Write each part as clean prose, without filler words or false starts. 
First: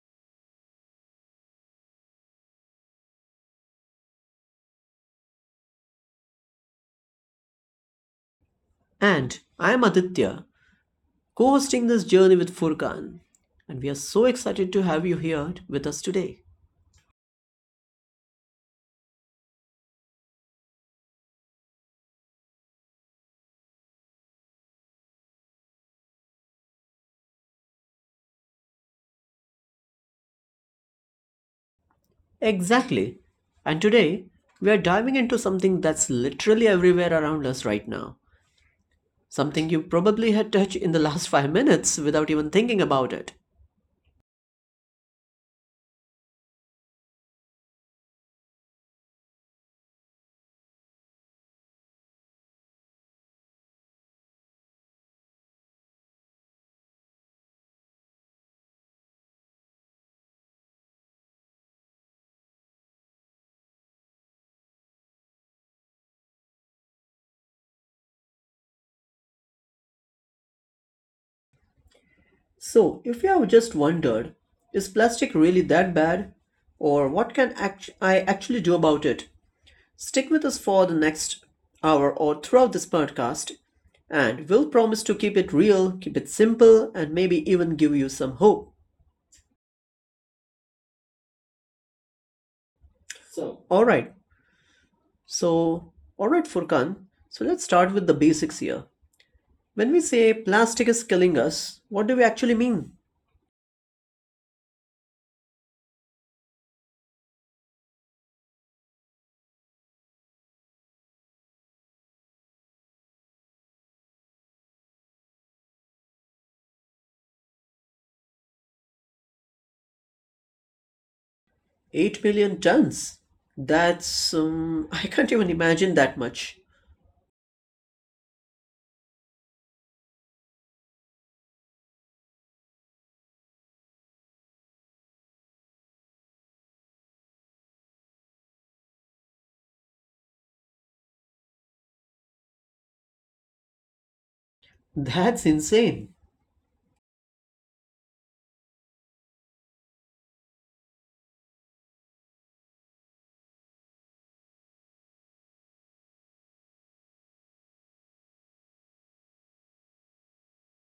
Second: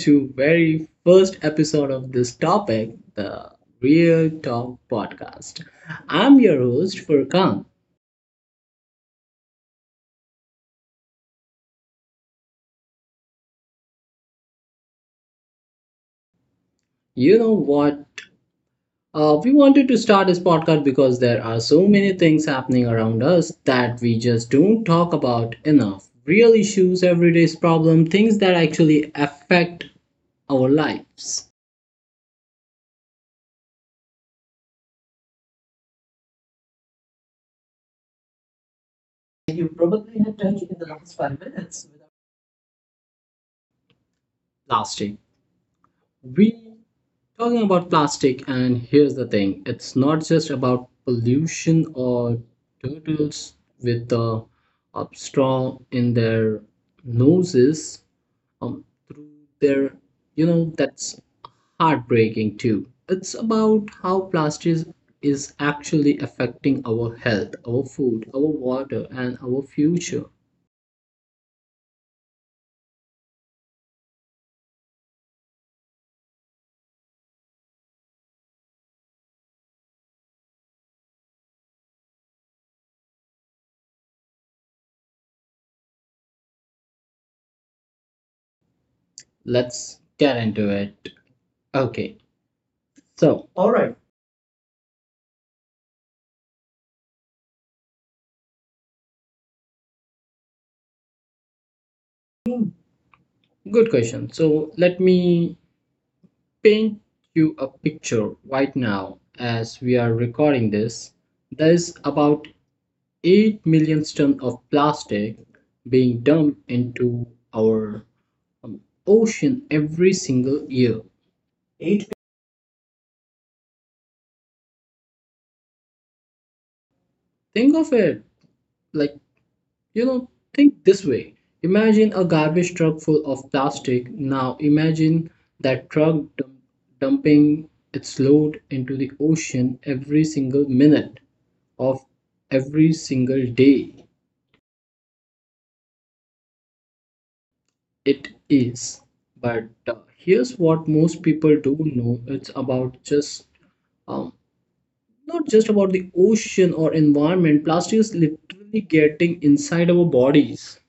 to very first episode of this topic, the Real Talk podcast. I'm your host Furkan. And I'm Aditya, co hosting this journey with Furkan. And we are so excited to have you here with us today. You know what? We wanted to start this podcast because there are so many things happening around us that we just don't talk about enough. Real issues, everyday's problem, things that actually affect our lives. Exactly. And today, we are diving into something that's literally everywhere around us right now. You Something you probably probably had had touched in the touched last five five minutes minutes without without even thinking about it. plastic we talking about plastic, and here's the thing, it's not just about pollution or turtles with the up straw in their noses, through their that's heartbreaking too. It's about how plastic is actually affecting our health, our food, our water, and our future. So, if you have just wondered, is plastic really that bad? Or I actually do about it? Stick with us for the next hour or throughout this podcast, and we'll promise to keep it real, keep it simple, and maybe even give you some hope. Let's get into it. Okay, so So, all All right. right. All right, Furkan. So, let's start with the basics here. When we say plastic is killing us, what do we actually mean? Good question. So let me paint you a picture. Right now, as we are recording this, there's about 8 million tons of plastic being dumped into our um, ocean every single year. Eight. 8 million tons? That's I can't even imagine that much. Think of it like, think this way. Imagine a garbage truck full of plastic. Now imagine that dumping its load into the ocean every single minute of every single day. That's insane. It is. But here's what most people don't know. It's um, not just about the ocean or environment, plastic is literally getting inside our bodies.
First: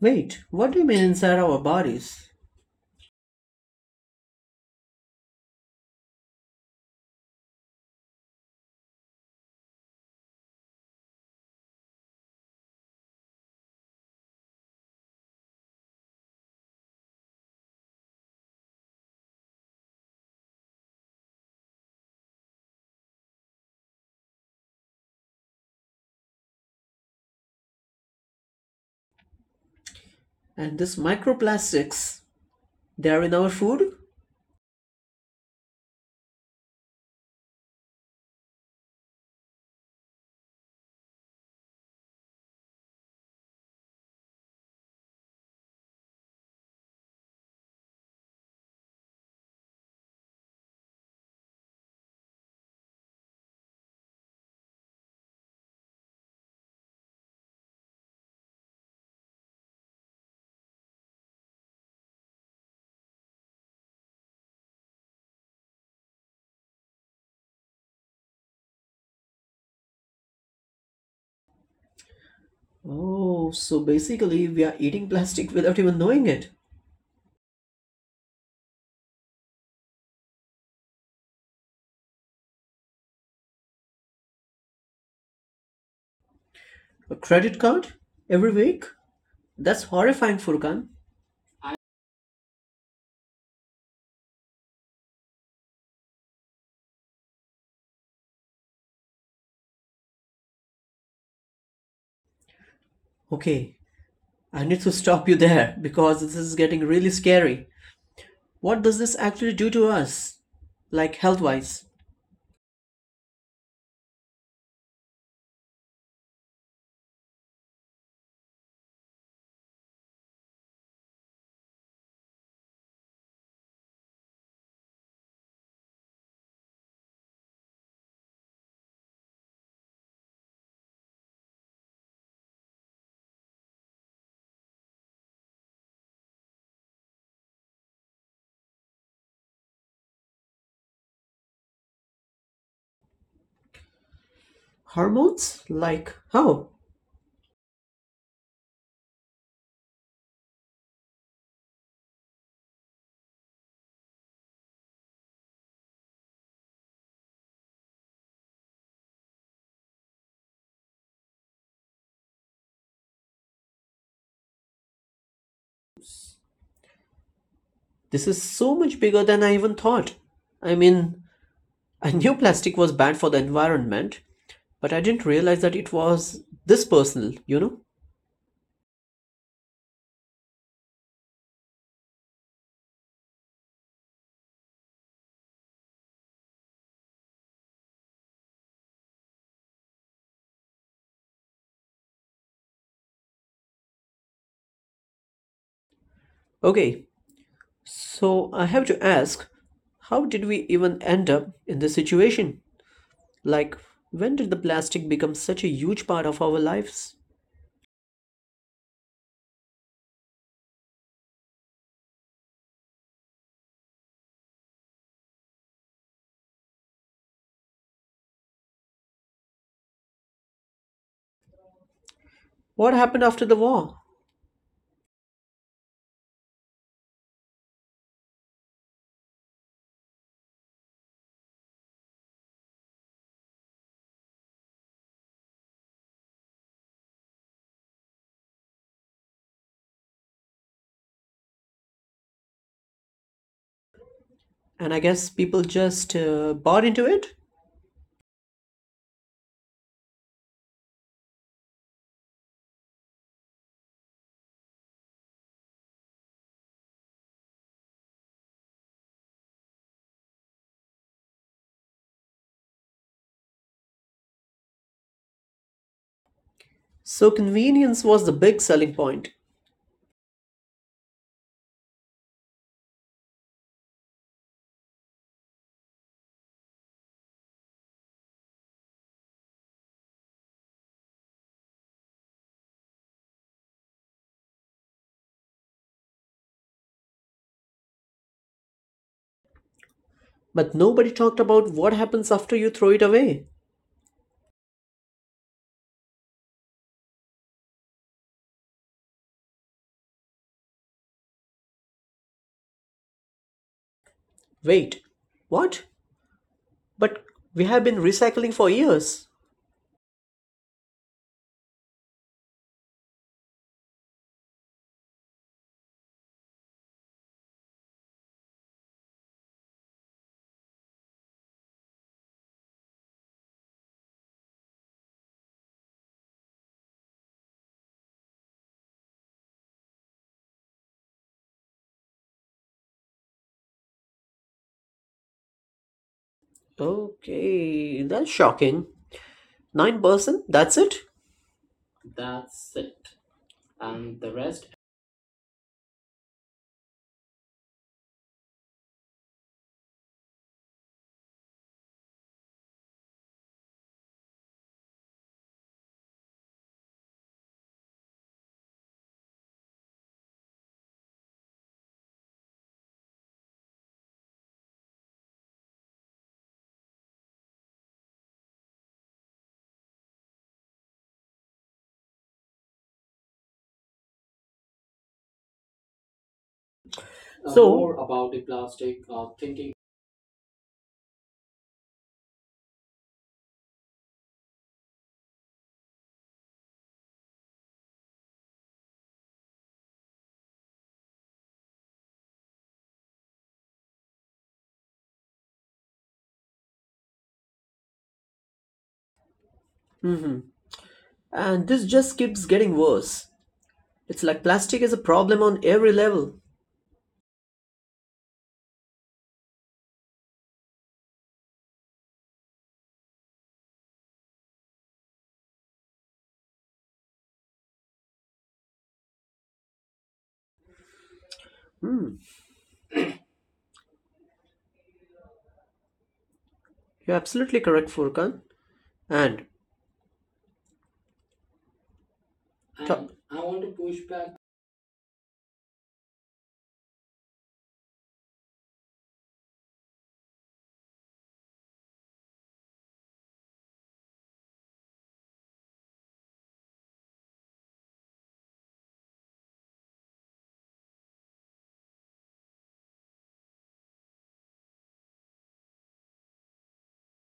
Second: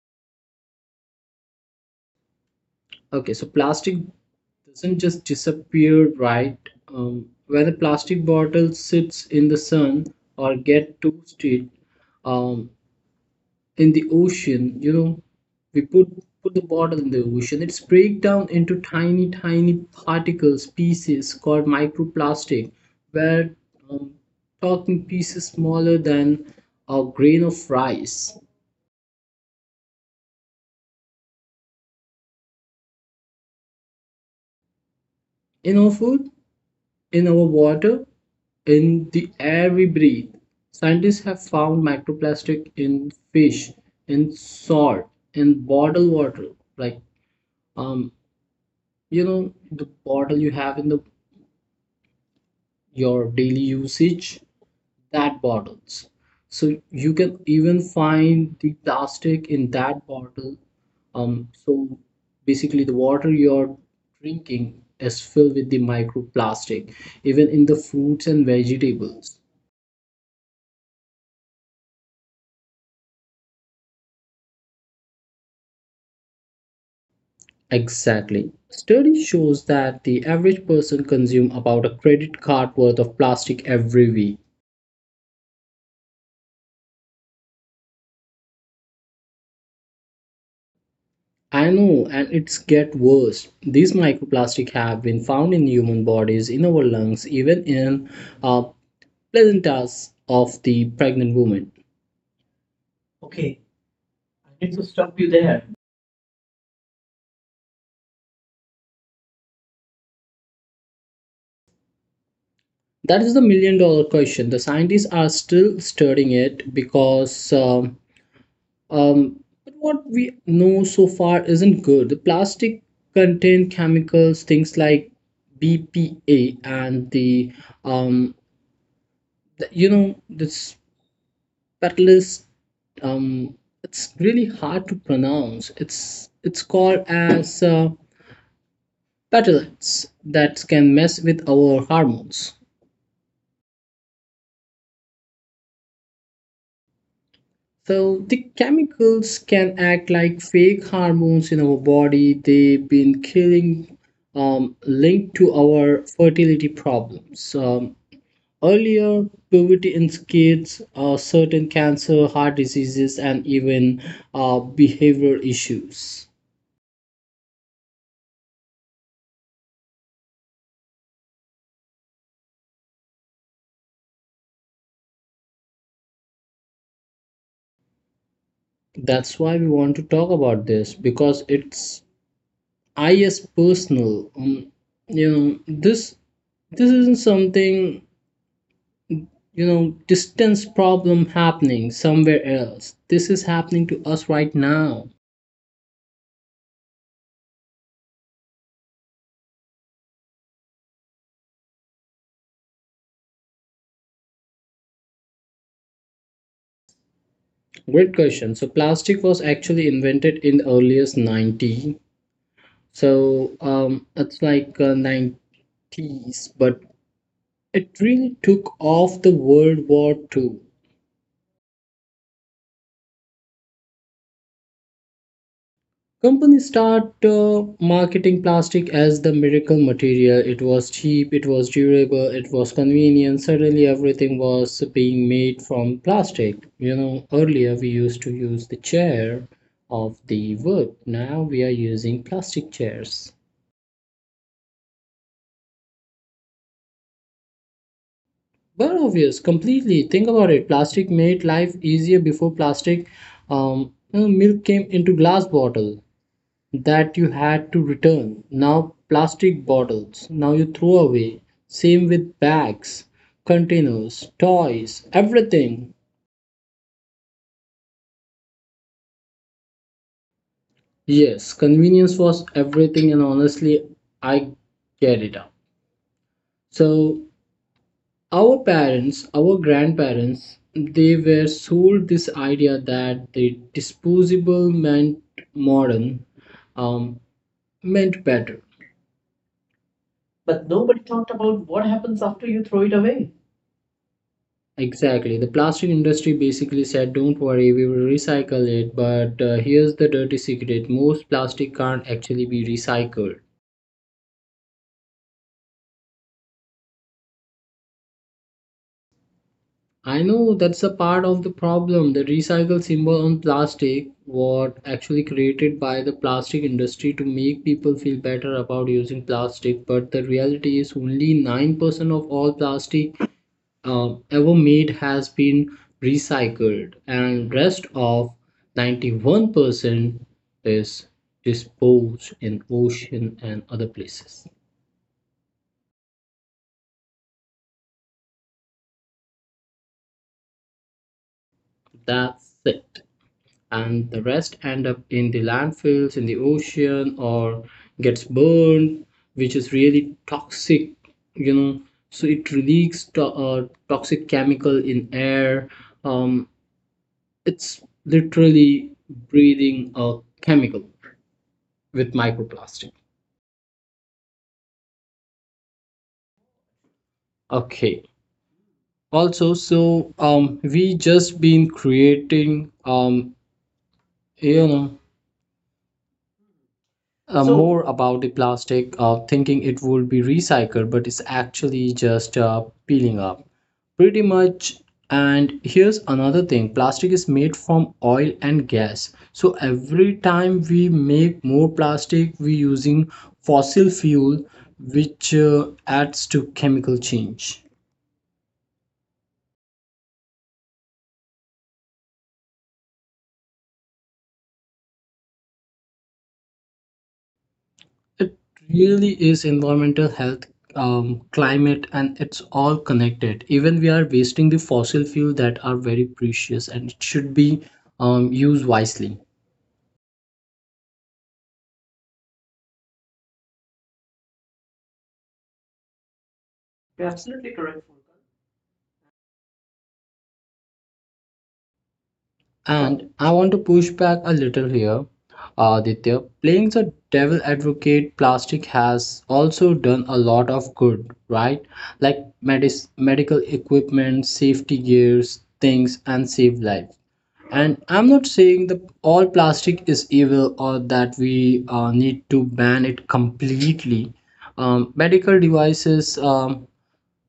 Wait, what do you mean inside our bodies? Okay, so plastic doesn't just disappear, right? When a plastic bottle sits in the sun or get toasted um, in the ocean, you know, we put the bottle in the ocean, it's break down into pieces called microplastic, where um, talking pieces smaller than a grain of rice. And this microplastics, they are in our food? You know, food, in our water, in the air we breathe. Scientists have found microplastic in fish, in salt, in bottled water. Like um, you know, the bottle you have in the your daily usage, that bottles. So you can even find the plastic in that bottle. So basically the water you're drinking is filled with the microplastic, even in the fruits and vegetables. Oh, so basically we are eating plastic without even knowing it. Exactly. Study shows that the average person consumes about a credit card worth of plastic every week. A credit card? Every week? That's horrifying, Furkan. I know, and it's get worse. These microplastics have been found in human bodies, in our lungs, even in uh, placentas of the pregnant woman. Okay, I need to stop you there because this is getting really scary. What does this actually do to us? Like, health wise? That is the million-dollar question. The scientists are still studying it because but what we know so far isn't good. The plastic contain chemicals, things like BPA and um, the you know, this catalyst. Um, it's really hard to pronounce. It's called as petalates that can mess with our hormones. Hormones? Like, how? So the chemicals can act like fake hormones in our body. Linked to our fertility problems. Earlier puberty in kids, certain cancer, heart diseases, and even behavioral issues. This is so much bigger than I even thought. I mean, I knew plastic was bad for the environment, but I didn't realize that it was this personal, you know? That's why we want to talk about this, because it's I is personal. You know this this isn't something, distance problem happening somewhere else. This is happening to us right now. Okay, so I have to ask, how did we even end up in this situation? Like, when did the plastic become such a huge part of our lives? Great question. So plastic was actually invented in the earliest 90, so it's like 90s, but it really took off the world war Two. What happened after the war? Companies start marketing plastic as the miracle material. It was cheap, it was durable, it was convenient. Suddenly, everything was being made from plastic. You know, earlier we used to use the chair of the wood. Now we are using plastic chairs. And I guess people just bought into it? Well, obvious, completely. Think about it. Plastic made life easier. Before plastic, you know, milk came into glass bottle that you had to return. Now, plastic bottles, now you throw away. Same with bags, containers, toys, everything. So convenience was the big selling point. Yes, convenience was everything, and honestly, I get it up. So our parents, our grandparents, they were sold this idea that the disposable meant modern, um, meant better. But nobody talked about what happens after you throw it away. Exactly. The plastic industry basically said, don't worry, we will recycle it. But here's the dirty secret: most plastic can't actually be recycled. Wait, what? But we have been recycling for years. I know, that's a part of the problem. The recycle symbol on plastic was actually created by the plastic industry to make people feel better about using plastic. But the reality is only 9% of all plastic ever made has been recycled, and rest of 91% is disposed in ocean and other places. Okay, that's shocking. 9%? That's it? That's That's it. it. And And the the rest rest end up in the landfills, in the ocean, or gets burned, which is really toxic. You know, so it releases toxic chemical in air. um, it's literally breathing a chemical with microplastic. Okay, also, so we just been creating you know more more about the about the plastic, plastic thinking thinking. it would be recycled, but it's actually just peeling up. Pretty much. And here's another thing: plastic is made from oil and gas, so every time we make more plastic, we using fossil fuel, which adds to chemical change. And this just keeps getting worse. It's like plastic is a problem on every level. It really is environmental, health, climate, and it's all connected. Even we are wasting the fossil fuel that are very precious and it should be used wisely. You're absolutely correct, Furkan. And ta- And And I I want to want to push push back a back. little here, Aditya. Playing the devil advocate, plastic has also done a lot of good, right? Like medical equipment, safety gears, things, and save lives. And I'm not saying that all plastic is evil or that we need to ban it completely. Medical devices,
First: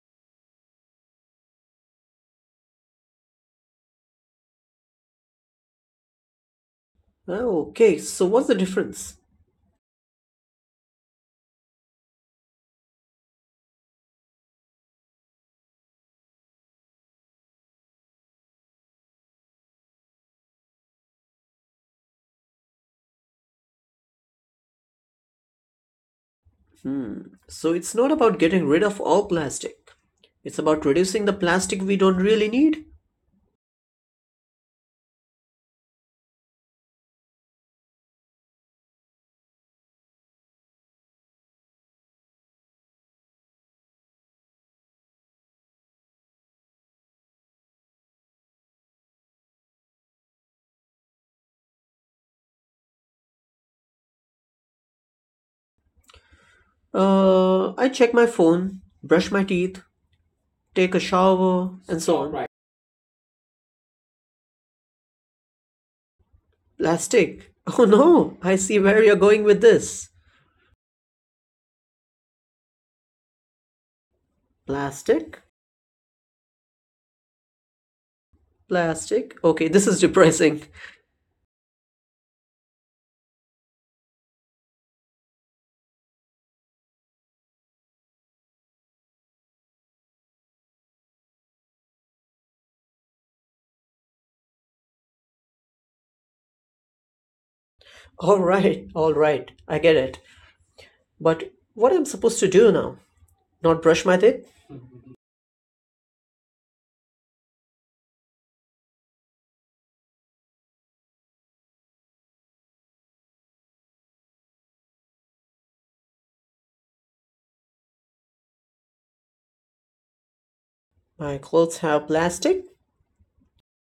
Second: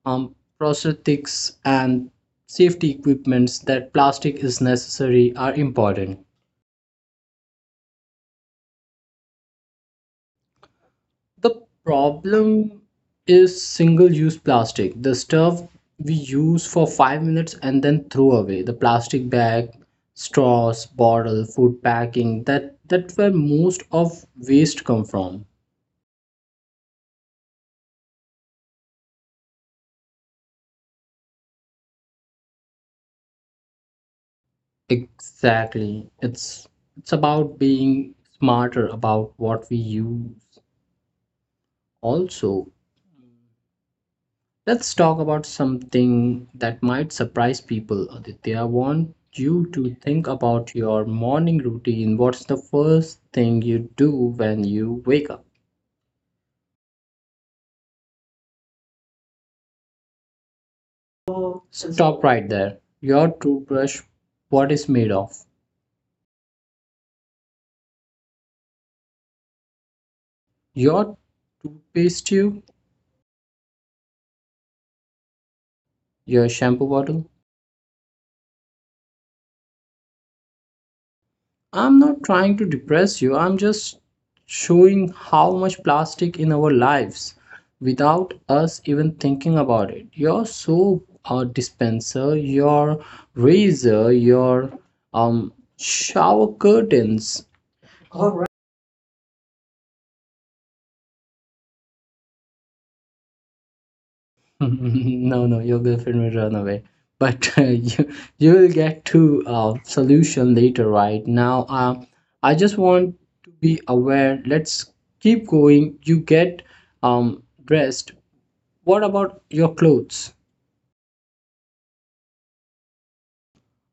um, prosthetics and safety equipments, that plastic is necessary, are important. Oh, okay, so what's the difference? The problem is single use plastic, the stuff we use for 5 minutes and then throw away: the plastic bag, straws, bottle, food packing, that that's where most of waste come from. Hmm. So it's not about getting rid of all plastic. It's about reducing the plastic we don't really need. Exactly. It's about being smarter about what we use. Also, let's talk about something that might surprise people. Aditya, I want you to think about your morning routine. What's the first thing you do when you wake up? I check my phone, brush my teeth, take a shower, So and so stop Stop on. right Right. there. Your toothbrush, what is made of? Plastic. Oh no, I see where you're going with this. Your toothpaste tube? Plastic? Your shampoo bottle? Plastic. Okay, this is depressing. I'm not trying to depress you. I'm just showing how much plastic in our lives without us even thinking about it. Your soap dispenser, your razor, your shower curtains. All right, all right. I get it. But what am I supposed to do now? Not brush my teeth? No, no, your girlfriend will run away. But you you will get to solution later, right? Now, I just want to be aware. Let's keep going. You get dressed. What about your clothes? My clothes have plastic?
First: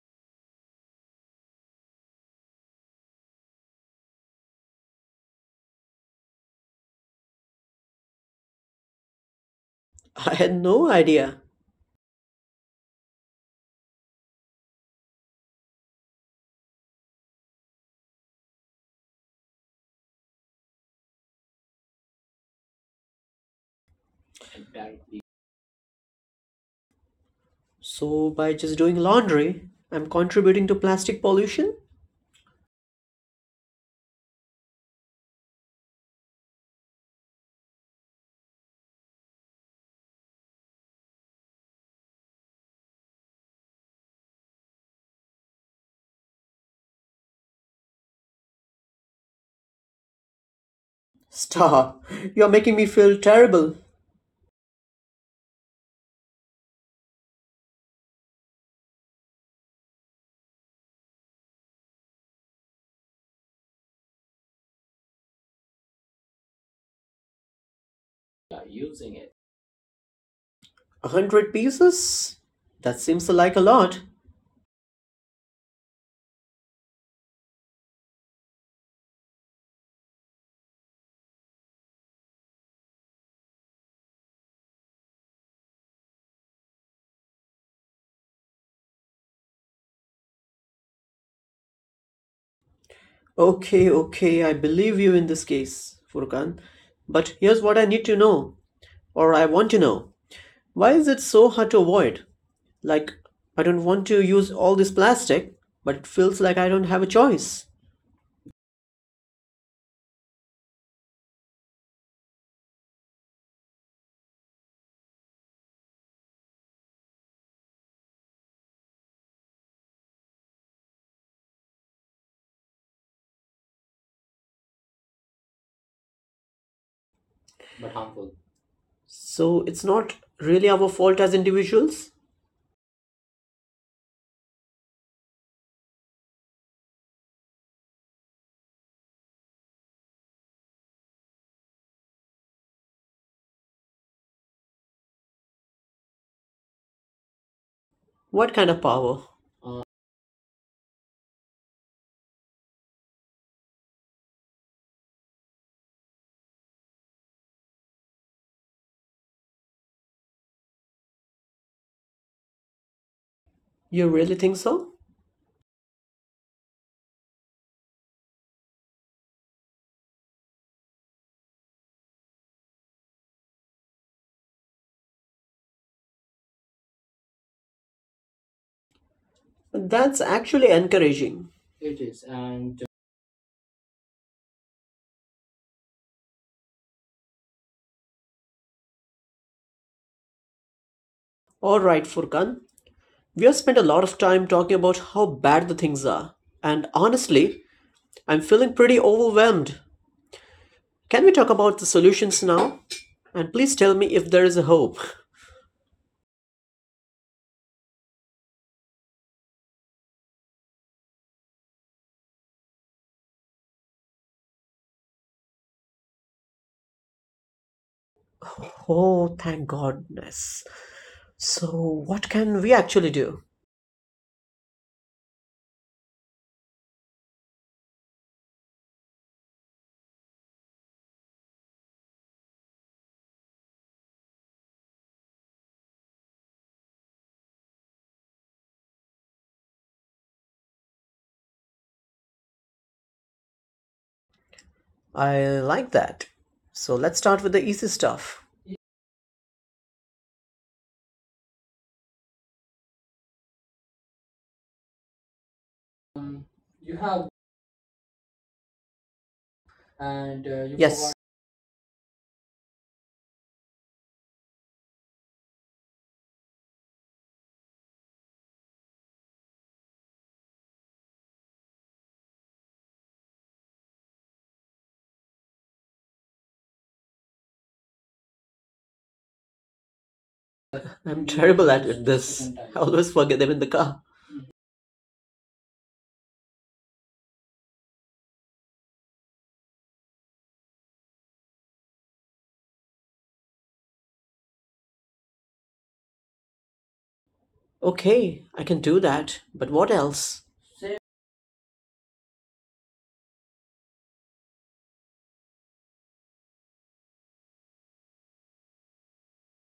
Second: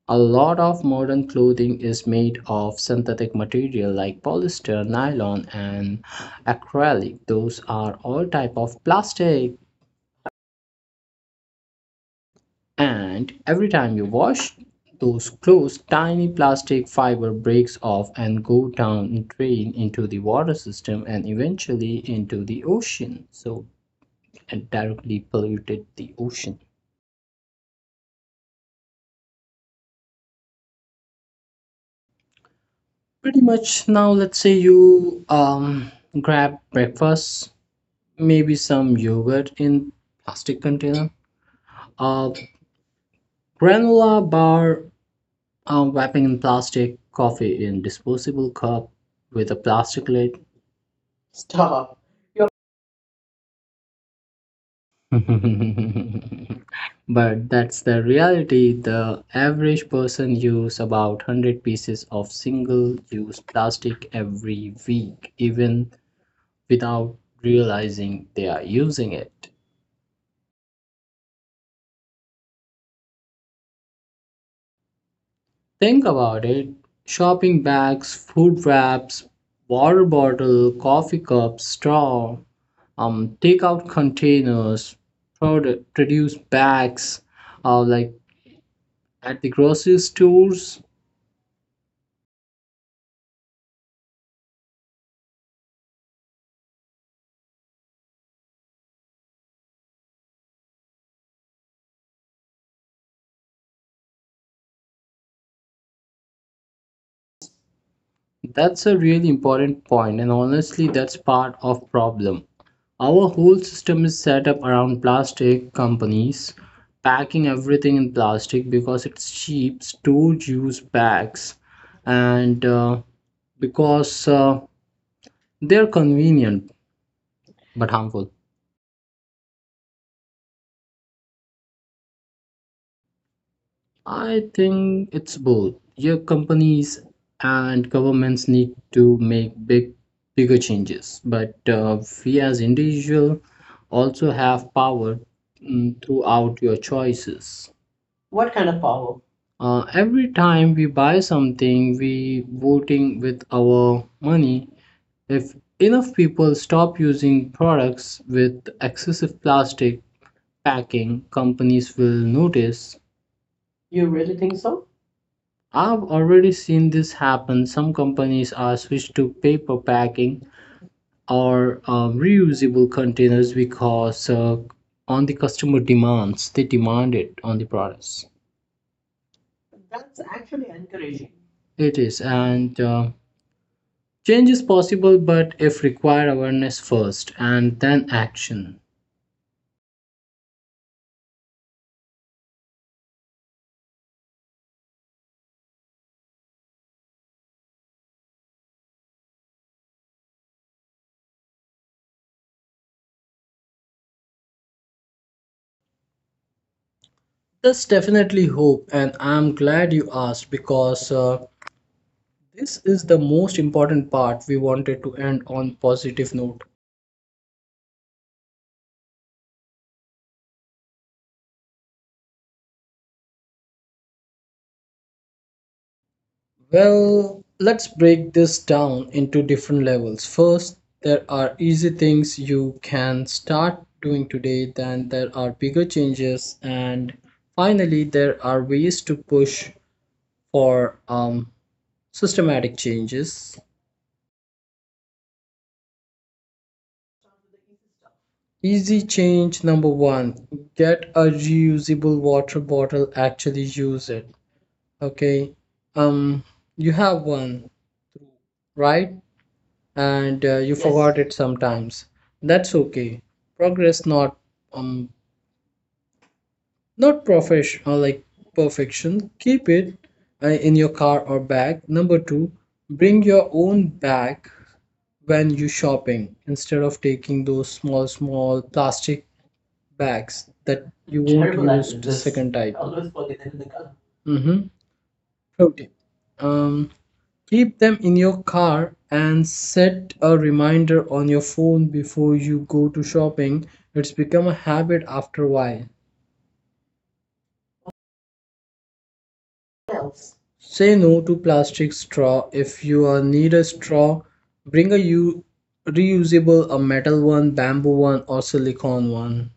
A lot of modern clothing is made of synthetic material like polyester, nylon and acrylic. Those are all type of plastic, I had no idea. and every time you wash those clothes, tiny plastic fiber breaks off and go down drain into the water system and eventually into the ocean. So it directly polluted the ocean. So by just doing laundry, I'm contributing to plastic pollution? Pretty much. Now let's say you grab breakfast, maybe some yogurt in plastic container, a granola bar wrapping in plastic, coffee in disposable cup with a plastic lid. Stop. You're making me feel terrible. But that's the reality: the average person use about 100 pieces of single use plastic every week, even without realizing they are A using it. hundred pieces? That seems like a lot. Think about it: shopping bags, food wraps, water bottle, coffee cups, straw, takeout containers, product, produce bags, like at the grocery stores. Okay, okay, I believe you in this case, Furkan. But here's what I need to know, or I want to know. Why is it so hard to avoid? Like, I don't want to use all this plastic, but it feels like I don't have a choice. That's a really important point, and honestly, that's part of problem. Our whole system is set up around plastic. Companies packing everything in plastic because it's cheap. Stores use bags, and because they're convenient but But harmful. harmful. So it's not really our fault as individuals? I think it's both. Your companies and governments need to make bigger changes, but we as individual also have power throughout your choices. What kind of power? Uh, Every time we buy something, we voting with our money. If enough people stop using products with excessive plastic packing, companies will notice. You really think so? I've already seen this happen. Some companies are switched to paper packing or reusable containers because on the customer demands, they demand it on the products. That's actually encouraging. It It is, is, and and change is possible, but if required, awareness first and then action. alright, Furkan. We have spent a lot of time talking about how bad the things are. And honestly, I'm feeling pretty overwhelmed. Can we talk about the solutions now? And please tell me if there is a hope. That's definitely hope, and I'm glad you asked, because this is the most important part. We wanted to end on positive note. Oh, thank goodness. So, what can we actually do? Well, let's break this down into different levels. First, there are easy things you can start doing today, then there are bigger changes, and finally, there are ways to push for systematic changes. I like that. So, let's start with the easy stuff. Easy change number one: get a reusable water bottle, actually use it. Okay, um, Um, you you have have one, right? And and you you, yes, forgot it sometimes, that's okay. Progress, not um professional, like perfection. Keep it in your car or bag. Number 2: bring your own bag when you shopping, instead of taking those small plastic bags that you I'm won't terrible at use it- the this. second time. I always forget them in the car. Mm-hmm. Okay, um keep them in your car and set a reminder on your phone before you go to shopping. It's become a habit after a while. Okay, I can do that. But what else? Say no to plastic straw. If you need a straw, bring a reusable, a metal one, bamboo one, or silicone one.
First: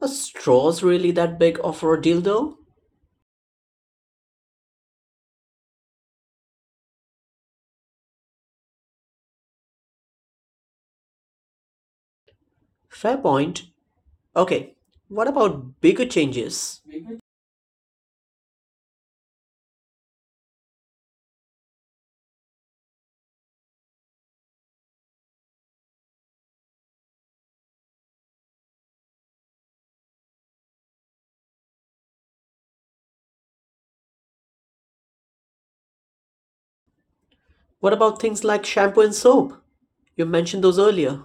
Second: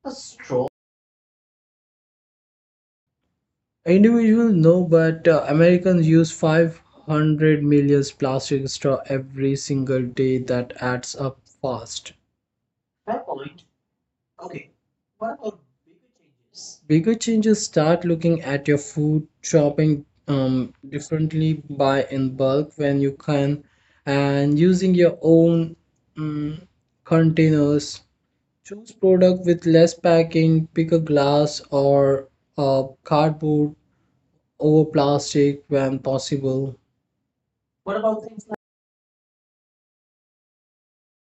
A straw's really that big of a deal though? Individual, no, but Americans use 500 million plastic straw every single day. That adds up fast. Fair point. Okay, what about bigger changes? Bigger changes: start looking at your food shopping differently. Buy in bulk when you can, and using your own um, containers. Choose product with less packing. Pick a glass or cardboard over plastic when possible. What about things like shampoo and soap? You mentioned those earlier.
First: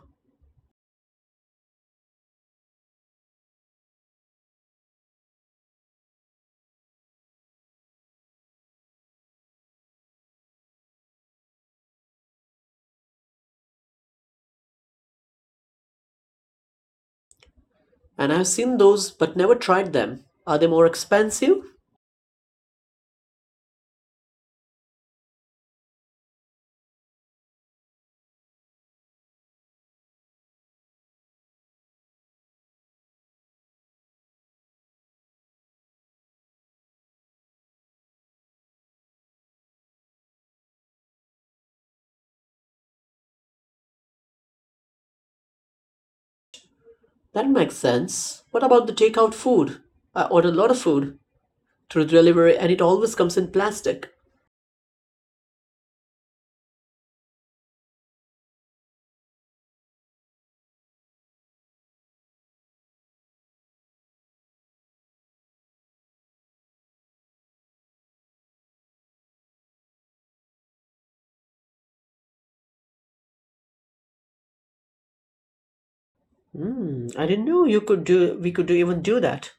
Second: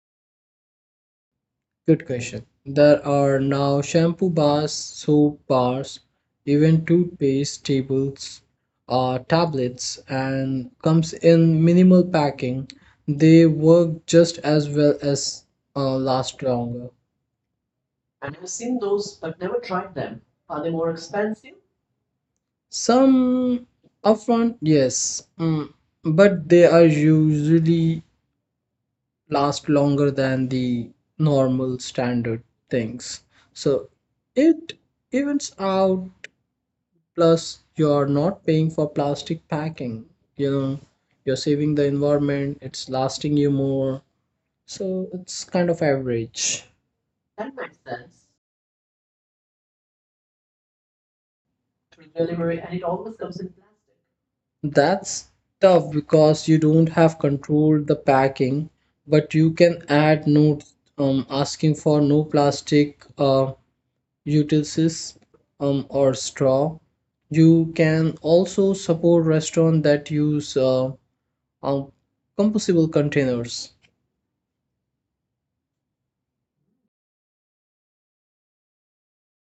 Good question. There are now shampoo bars, soap bars, even tablets, and comes in minimal packing. They work just as well as last longer. And I've seen those but never tried them. Are they more expensive? Some upfront, yes, but they are usually last longer than the normal standard things. So it evens out. Plus, you're not paying for plastic packing. You know, you're saving the environment, it's lasting you more. So it's kind of average. That makes sense. What about the takeout food? I order a lot of food through delivery and it always comes in plastic. That's tough because you don't have control the packing, but you can add notes asking for no plastic utensils or straw. You can also support restaurants that use um, compostable containers. Hmm, I didn't know you could do we could do even do that.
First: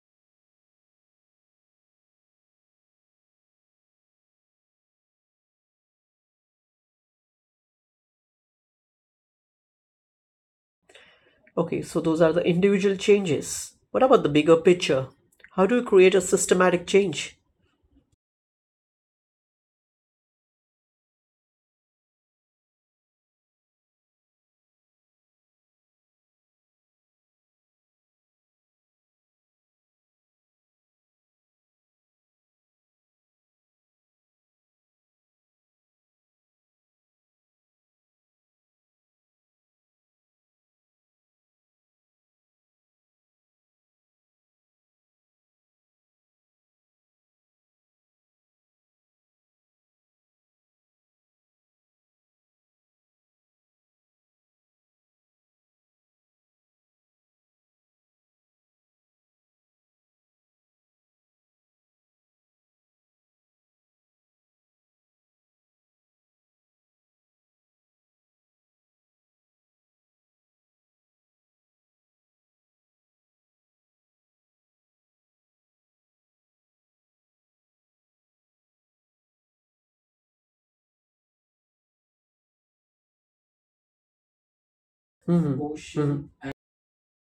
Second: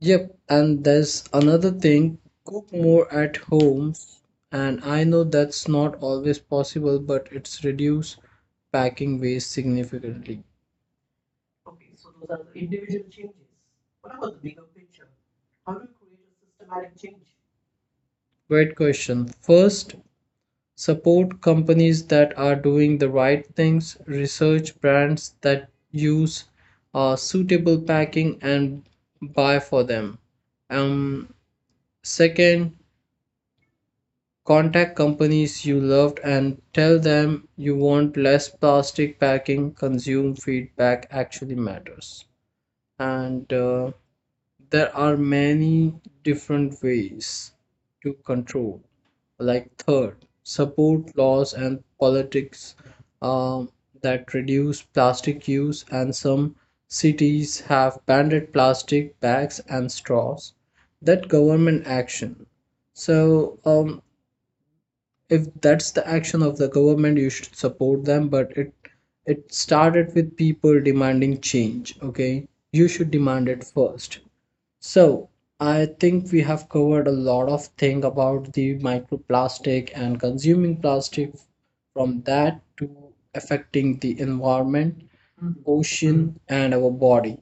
Yep, and there's another thing: cook more at home. And I know that's not always possible, but it's reduce packing waste significantly. Okay, so those are the individual changes. What about the bigger picture? How do you create a systematic change? Great question. First, support companies that are doing the right things. Research brands that use suitable packing and buy for them. Um, Second, contact companies you loved and tell them you want less plastic packing. Consumer feedback actually matters. And there are many different ways to control. Like, third, support laws and politics um, that reduce plastic use, and some cities have banned plastic bags and straws. That government action. So, if that's the action of the government, you should support them, but it started with people demanding change. Okay, you should demand it first. So I think we have covered a lot of thing about the microplastic and consuming plastic, from that to affecting the environment, Hmm. ocean Hmm. and our body.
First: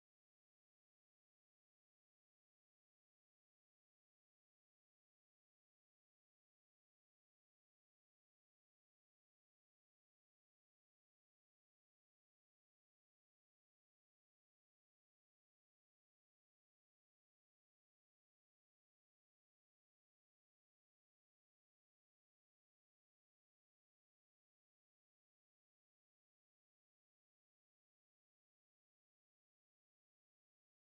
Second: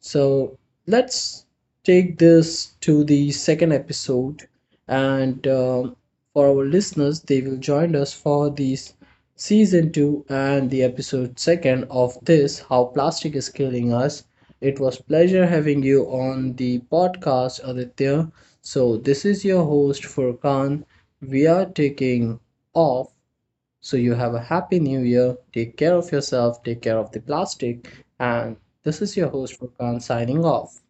So let's take this to the second episode, and for our listeners, they will join us for this season 2 and the episode second of this how plastic is killing us. It was pleasure having you on the podcast, Aditya. So this is your host Furkan. We are taking off, so you have a happy new year. Take care of yourself, take care of the plastic. And this is your host, Furkan, signing off.